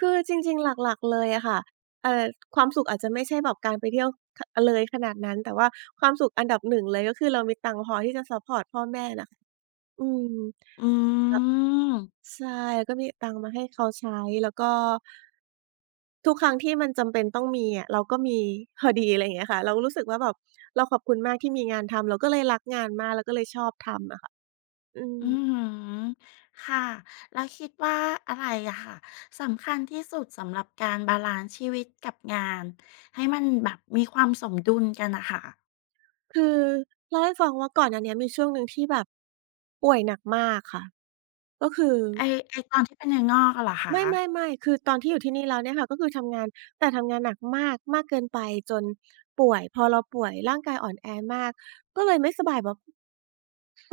คือจริง ๆ หลัก ๆ เลยอะค่ะ เอ่อ ความสุขอาจจะ ไม่ใช่แบบการไปเที่ยว ค อ เลยขนาดนั้น แต่ว่าความสุขอันดับ 1 เลย ก็คือเรามีตังค์พอที่จะซัปพอร์ตพ่อแม่น่ะ อืม แลอืม ้ว ใช่ ก็มีตังค์มาให้เขาใช้ แล้วก็ ทุกครั้งที่มันจำเป็นต้องมีอะ เราก็มีพอดี ไรเงี้ยค่ะ เราก็รู้สึกว่าแบบเราขอบคุณมากที่มีงานทำ เราก็เลยรักงานมาก แล้วก็เลยชอบ ทำอะค่ะ อือือม ฮึ ค่ะ แล้วคิดว่า อะไรอะค่ะ สำคัญที่สุดสำหรับการบาลันซ์ชีวิตกับงาน? ให้มันแบบมีความ สมดุลกันน่ะค่ะ คือเล่าให้ฟังว่า ก่อนหน้าเนี้ย มีช่วงหนึ่งที่แบบ ป่วยหนักมากค่ะ ก็คือ ไอ้ ไอ้ตอนที่เป็นเนื้องอกอะเหรอคไมะ? ่ ๆ ๆ คือตอนที่อยู่ที่นี่แล้วเนี่ยค่ะ ก็คือทำงาน แต่ทำงานหนักมาก มากเกินไปจนป่วย พอเราป่วย ร่างกายอ่อนแอมาก ก็เลยไม่สบายแบบ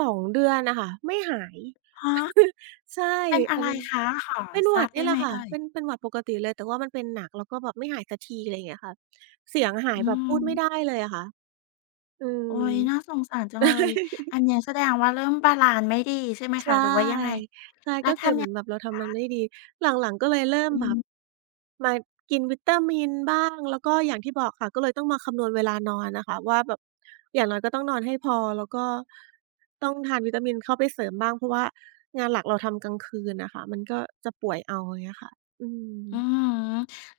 2 เดือนน่ะค่ะ ไม่หาย ฮะ? ใช่ เป็นออะาไรนึง คะ? ขอเป็นทหวราัดบนไดี่้แหไลหมะค่เะ อ่ย? เป็น เป็นหวัดปกติเลย แต่ว่ามันเป็นหนัก แล้วก็แบบไม่หายสักที อะไรเงี้ยค่ะ เสียงหาอยือแบบพูฮดไม่ึ ได้เลยอะค่ะ อืม โอ๊ย น่าสงสารจังเลย อันเนี้ย แสดงว่า เริ่มบาลันซ์ไม่ดีใช่ไหมใชคะ ่ หรือว่ายังไง? ใช่ และก็ทคือเหำ มย ือนแบบเรา ทคำมันะ? ไม่ดี หลัง ๆ ก็เลยเริ่อมืแบบ ม มากินวิตามินบ้าง แล้วก็อย่างที่บอกค่ะ ก็เลยต้องมาคำนวณเวลานอนอะค่ะว่าแบบ อย่างน้อยก็ต้องนอนให้พอ แล้วก็ต้องทานวิตามินเข้าไปเสริมบ้าง เพราะว่างานหลักเราทำกลางคืนน่ะค่ะ มันก็จะป่วยเอา อย่างเงี้ยค่ะ อือืม อฮึ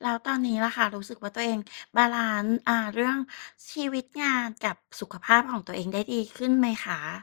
แล้วตอน นี้ล่ะค่ะ รู้สึกว่า ตัวเองบาลันซ์ อ่า เรื่องชีวิตงานกับสุขภาพของตัวเองได้ดีขึ้นไหมคะ?